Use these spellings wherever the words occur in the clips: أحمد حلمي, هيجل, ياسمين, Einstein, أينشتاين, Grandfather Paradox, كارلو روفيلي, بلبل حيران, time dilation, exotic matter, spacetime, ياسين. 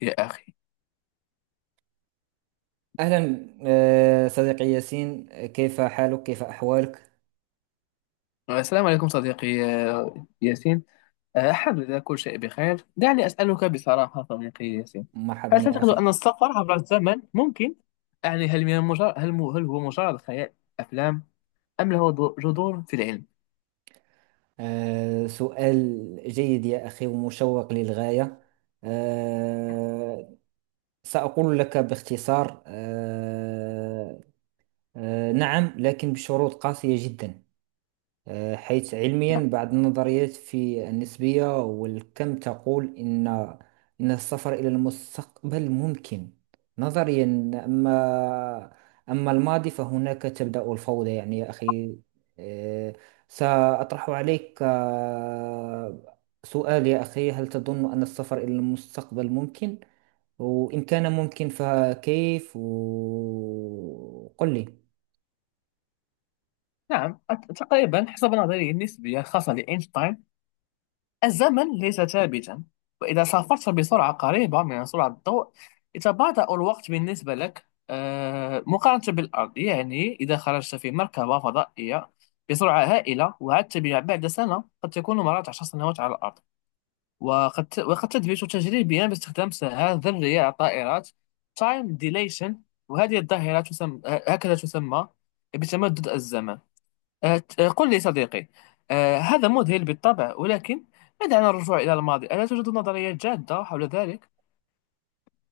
يا أخي، أهلا، صديقي ياسين، كيف حالك؟ كيف أحوالك؟ السلام عليكم صديقي، ياسين أحمد. كل شيء بخير. دعني أسألك بصراحة صديقي ياسين، مرحبا هل يا تعتقد أخي. أن السفر عبر الزمن ممكن؟ يعني هل من مجرد هل, مو- هل هو مجرد خيال أفلام، أم له جذور في العلم؟ سؤال جيد يا أخي ومشوق للغاية. آه، سأقول لك باختصار، نعم، لكن بشروط قاسية جدا. حيث نعم، علميا بعض النظريات في النسبية والكم تقول إن السفر إلى المستقبل ممكن نظريا. أما أما الماضي فهناك تبدأ الفوضى، يعني يا أخي. آه، سأطرح عليك سؤال يا أخي: هل تظن أن السفر إلى المستقبل ممكن؟ وإن كان ممكن فكيف؟ وقل لي. نعم، تقريبا حسب نظرية النسبية الخاصة لأينشتاين، الزمن ليس ثابتا. وإذا سافرت بسرعة قريبة من سرعة الضوء يتباطأ الوقت بالنسبة لك مقارنة بالأرض. يعني إذا خرجت في مركبة فضائية بسرعة هائلة وعدت بها بعد سنة، قد تكون مرات 10 سنوات على الأرض. وقد تثبت تجريبيا باستخدام ساعات ذرية على الطائرات time dilation. وهذه الظاهرة تسمى، تسمى بتمدد الزمن. آه، قل لي صديقي، هذا مذهل بالطبع، ولكن ما دعنا الرجوع إلى الماضي، ألا توجد نظريات جادة حول ذلك؟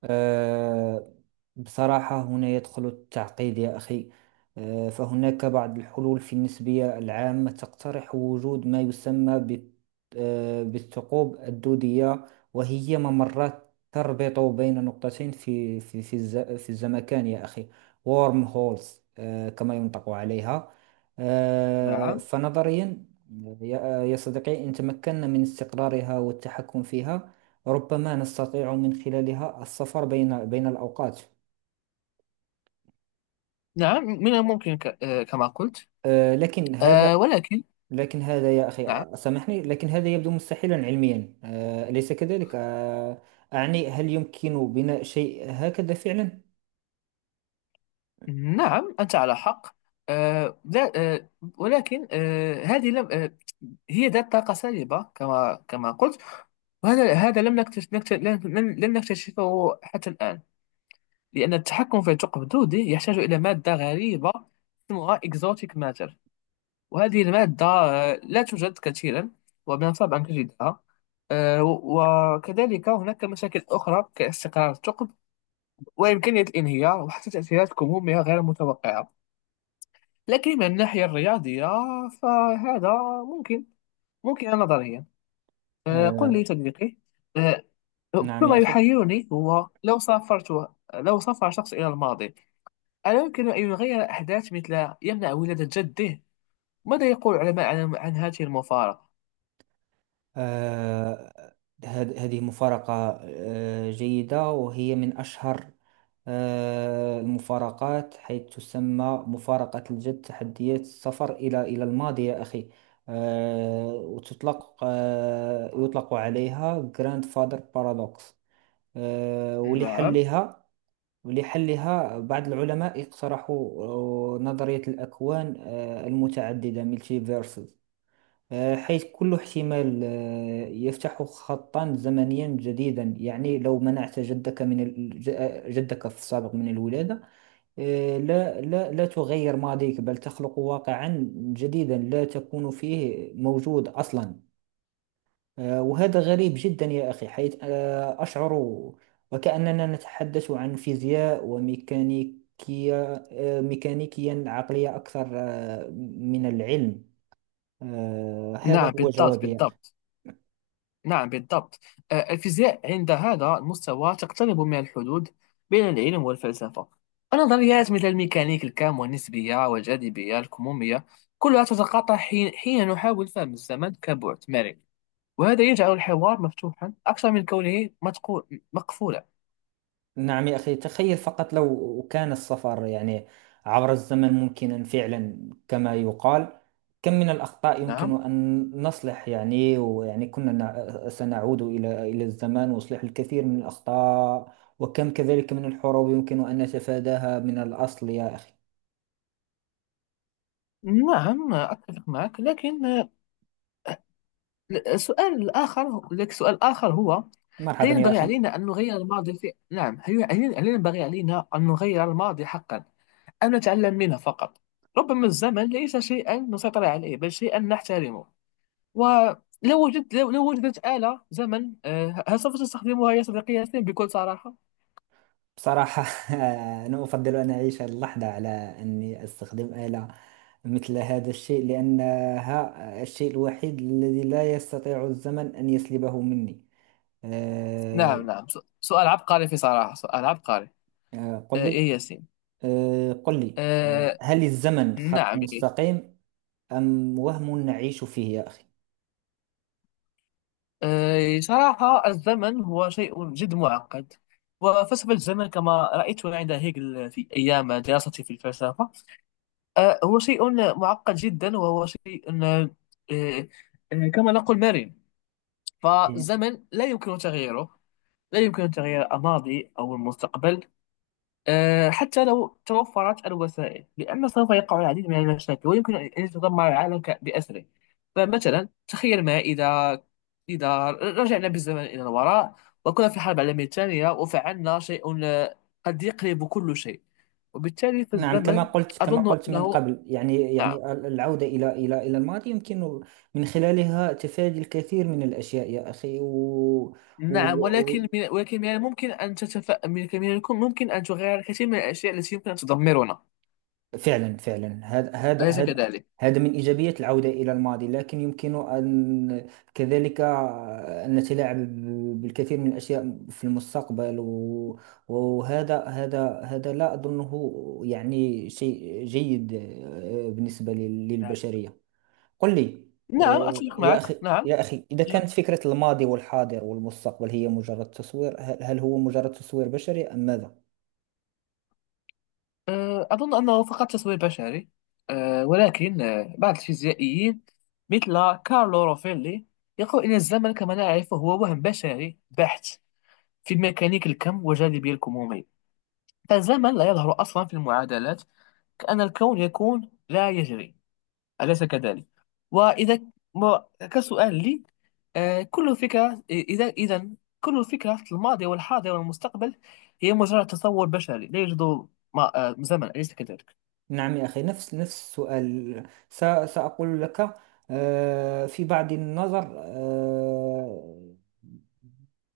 آه، بصراحة هنا يدخل التعقيد يا أخي. فهناك بعض الحلول في النسبية العامة تقترح وجود ما يسمى بالثقوب الدودية، وهي ممرات تربط بين نقطتين في الزمكان يا أخي، وورم هولز كما ينطق عليها. نعم، فنظريا يا يا صديقي، إن تمكنا من استقرارها والتحكم فيها ربما نستطيع من خلالها السفر بين الأوقات. نعم، من الممكن ك... آه، كما قلت. لكن هذا، ولكن، لكن هذا يا نعم، أخي سامحني، لكن هذا يبدو مستحيلا علميا، أليس كذلك؟ أعني هل يمكن بناء شيء هكذا فعلا؟ نعم، أنت على حق. لا، آه، ولكن آه، هذه لم، هي ذات طاقة سالبة كما قلت. وهذا لم نكتشف نكت- لن لن- لن نكتشفه حتى الآن. لأن التحكم في الثقب الدودي يحتاج إلى مادة غريبة اسمها exotic matter. وهذه المادة لا توجد كثيرا، ومن الصعب أن تجدها. وكذلك هناك مشاكل أخرى كاستقرار الثقب وإمكانية الانهيار، وحتى تأثيرات كمومية غير متوقعة. لكن من الناحية الرياضية فهذا ممكن، ممكن نظريا. قل لي آه، صديقي، آه، كل نعم يا ما أخي. يحيرني هو لو سافر شخص إلى الماضي، ألا يمكن أن يغير أحداث، مثل يمنع ولادة جده؟ ماذا يقول العلماء عن هذه المفارقة؟ آه، هذه مفارقة جيدة، وهي من أشهر المفارقات، حيث تسمى مفارقة الجد، تحديات السفر إلى الماضي يا أخي. آه، وتطلق آه، يطلق عليها Grandfather Paradox. آه، نعم، ولحلها ولحلها بعض العلماء اقترحوا نظرية الأكوان المتعددة، multiverses، حيث كل احتمال يفتح خطا زمنيا جديدا. يعني لو منعت جدك في السابق من الولادة، لا لا، لا تغير ماضيك، بل تخلق واقعا جديدا لا تكون فيه موجود أصلا. وهذا غريب جدا يا أخي، حيث أشعر وكأننا نتحدث عن فيزياء وميكانيكية، ميكانيكيا عقلية أكثر من العلم. هذا نعم، هو بالضبط، جوابي. بالضبط. نعم، بالضبط. الفيزياء عند هذا المستوى تقترب من الحدود بين العلم والفلسفة. النظريات مثل الميكانيك الكم والنسبية والجاذبية الكمومية كلها تتقاطع حين نحاول فهم الزمن كبعد مرن. وهذا يجعل الحوار مفتوحا أكثر من كونه مقفولا. نعم يا أخي، تخيل فقط لو كان السفر، يعني عبر الزمن، ممكنا فعلا كما يقال، كم من الأخطاء نعم، يمكن أن نصلح، يعني، سنعود إلى الزمان وإصلاح الكثير من الأخطاء، وكم كذلك من الحروب يمكن أن نتفاداها من الأصل يا أخي. نعم، أتفق معك، لكن السؤال الآخر، لك سؤال آخر هو: هل مرحبا يا ينبغي أخي. علينا أن نغير الماضي في نعم، هل ينبغي علينا أن نغير الماضي حقا، أم نتعلم منه فقط؟ ربما الزمن ليس شيئا نسيطر عليه بل شيئا نحترمه. ولو وجدت لو لو وجدت آلة زمن، هل سوف تستخدمها يا صديقي ياسين بكل صراحة؟ بصراحة، أنا أفضل أن أعيش هذه اللحظة على أني أستخدم آلة مثل هذا الشيء، لأنها الشيء الوحيد الذي لا يستطيع الزمن أن يسلبه مني. أه، نعم، نعم، سؤال عبقري. في صراحة، سؤال عبقري. أه، قل يا لي، ياسين، قل لي، آه، هل الزمن خط نعم، إيه. مستقيم أم وهم نعيش فيه يا أخي؟ صراحة الزمن هو شيء جد معقد، وفلسفة الزمن كما رأيتها عند هيجل في أيام دراستي في الفلسفة، هو شيء معقد جدا. وهو شيء أه، أه، كما نقول مرن. إيه. فالزمن لا يمكن تغييره. لا يمكن تغيير الماضي أو المستقبل، حتى لو توفرت الوسائل، لأن سوف يقع العديد من المشاكل، ويمكن أن يتدمر العالم بأسره. فمثلا تخيل ما إذا رجعنا بالزمن إلى الوراء وكنا في الحرب العالمية الثانية، وفعلنا شيء قد يقلب كل شيء. وبالتالي نعم، فالزمن كما قلت، كما أظن قلت من أنه. قبل، يعني نعم، يعني العودة إلى الماضي يمكن من خلالها تفادي الكثير من الأشياء يا أخي و... نعم. و... ولكن من الممكن أن تتف من من الكم- ممكن أن تغير الكثير من الأشياء التي يمكن أن تدمرنا. فعلا، فعلا، هذا، هذا أليس هذا كذلك؟ هذا من إيجابيات العودة إلى الماضي، لكن يمكن أن كذلك أن نتلاعب بالكثير من الأشياء في المستقبل، وهذا، هذا هذا لا أظنه يعني شيء جيد بالنسبة نعم، للبشرية. قل لي نعم، أتفق يا معك. أخي، نعم. يا أخي، إذا نعم. كانت فكرة الماضي والحاضر والمستقبل هي مجرد تصوير، هل هو مجرد تصوير بشري أم ماذا؟ أظن أنه فقط تسوير بشري. ولكن بعض الفيزيائيين مثل كارلو روفيلي يقول إن الزمن كما نعرفه هو وهم بشري بحت. في ميكانيك الكم والجاذبية الكمومية، فالزمن لا يظهر أصلا في المعادلات، كأن الكون يكون لا يجري. أليس كذلك؟ وإذا كسؤال لي: كل فكرة إذا إذا كل فكرة في الماضي والحاضر والمستقبل هي مجرد تصور بشري. لا يوجد ما- أه، زمن، أليس كذلك؟ نعم يا أخي، نفس السؤال. س- سأقول لك، في بعض النظر،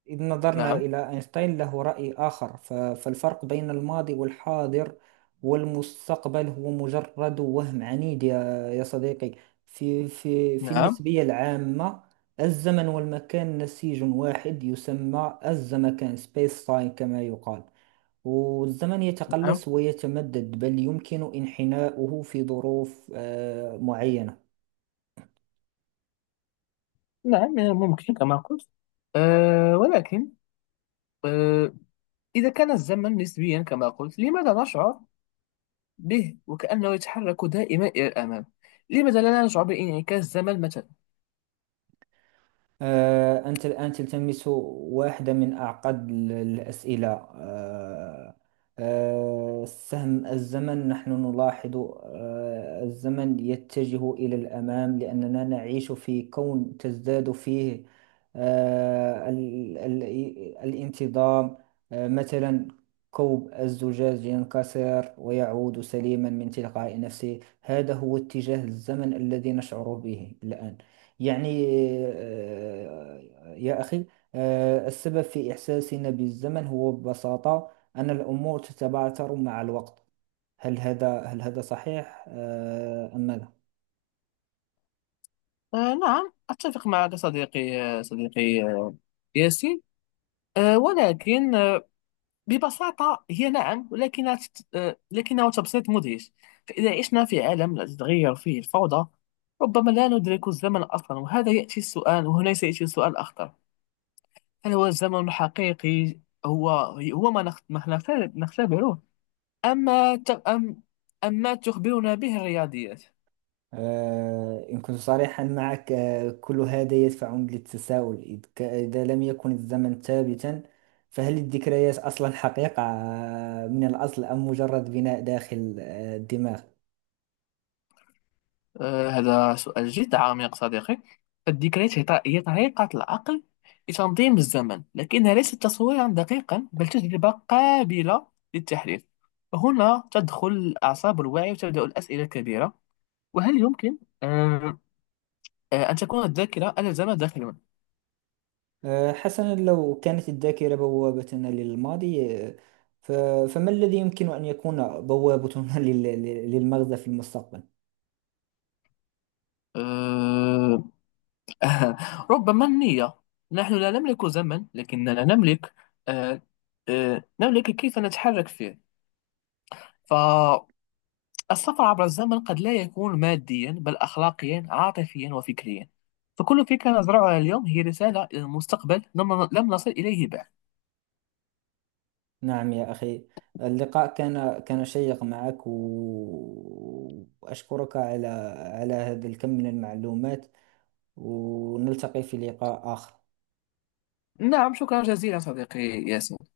إذ نظرنا نعم، إلى أينشتاين له رأي آخر. فالفرق بين الماضي والحاضر والمستقبل هو مجرد وهم عنيد يا صديقي. في نعم، النسبية العامة الزمن والمكان نسيج واحد يسمى الزمكان، سبيس تايم كما يقال، والزمن نعم، يتقلص ويتمدد، بل يمكن انحناؤه في ظروف معينة. نعم، ممكن كما قلت. ولكن، أه إذا كان الزمن نسبيا كما قلت، لماذا نشعر به وكأنه يتحرك دائما إلى الأمام؟ لماذا لا نشعر بانعكاس الزمن مثلا؟ أنت الآن تلتمس واحدة من أعقد الأسئلة. آه، سهم الزمن، نحن نلاحظ الزمن يتجه إلى الأمام لأننا نعيش في كون تزداد فيه آه، ال- ال- الانتظام. مثلا، كوب الزجاج ينكسر ويعود سليما من تلقاء نفسه، هذا هو اتجاه الزمن الذي نشعر به الآن، يعني آه، يا أخي. السبب في إحساسنا بالزمن هو ببساطة أن الأمور تتبعثر مع الوقت. هل هذا، هل هذا صحيح أم ماذا؟ نعم، أتفق معك صديقي، ياسين. ولكن ببساطة هي، نعم، ولكنها تت- آه، لكنه تبسيط مدهش. فإذا عشنا في عالم لا تتغير فيه الفوضى ربما لا ندرك الزمن أصلا. وهذا يأتي السؤال وهنا سيأتي السؤال الأخطر: هل هو الزمن الحقيقي، هو هو ما نخ- ما نخت- نختبره، أما ت- أم أما تخبرنا به الرياضيات؟ إن كنت صريحا معك، كل هذا يدفعني للتساؤل، إذا لم يكن الزمن ثابتا فهل الذكريات أصلا حقيقة من الأصل، أم مجرد بناء داخل الدماغ؟ هذا سؤال جد عميق صديقي. الذكريات هي طريقة العقل لتنظيم الزمن، لكنها ليست تصويرا دقيقا بل تجربة قابلة للتحليل. هنا تدخل الأعصاب والوعي، وتبدأ الأسئلة الكبيرة. وهل يمكن آه، أن تكون الذاكرة ألا زمن داخل. حسنا، لو كانت الذاكرة بوابتنا للماضي، ف- فما الذي يمكن أن يكون بوابتنا للمغزى في المستقبل؟ آه، ربما النية. نحن لا نملك زمن، لكننا نملك آه، آه، نملك كيف نتحرك فيه. ف السفر عبر الزمن قد لا يكون ماديا، بل أخلاقيا عاطفيا وفكريا. فكل فكرة نزرعها اليوم هي رسالة إلى المستقبل لم نصل إليه بعد. نعم يا أخي، اللقاء كان، كان شيق معك، وأشكرك على على هذا الكم من المعلومات، ونلتقي في لقاء آخر. نعم، شكرا جزيلا صديقي ياسر.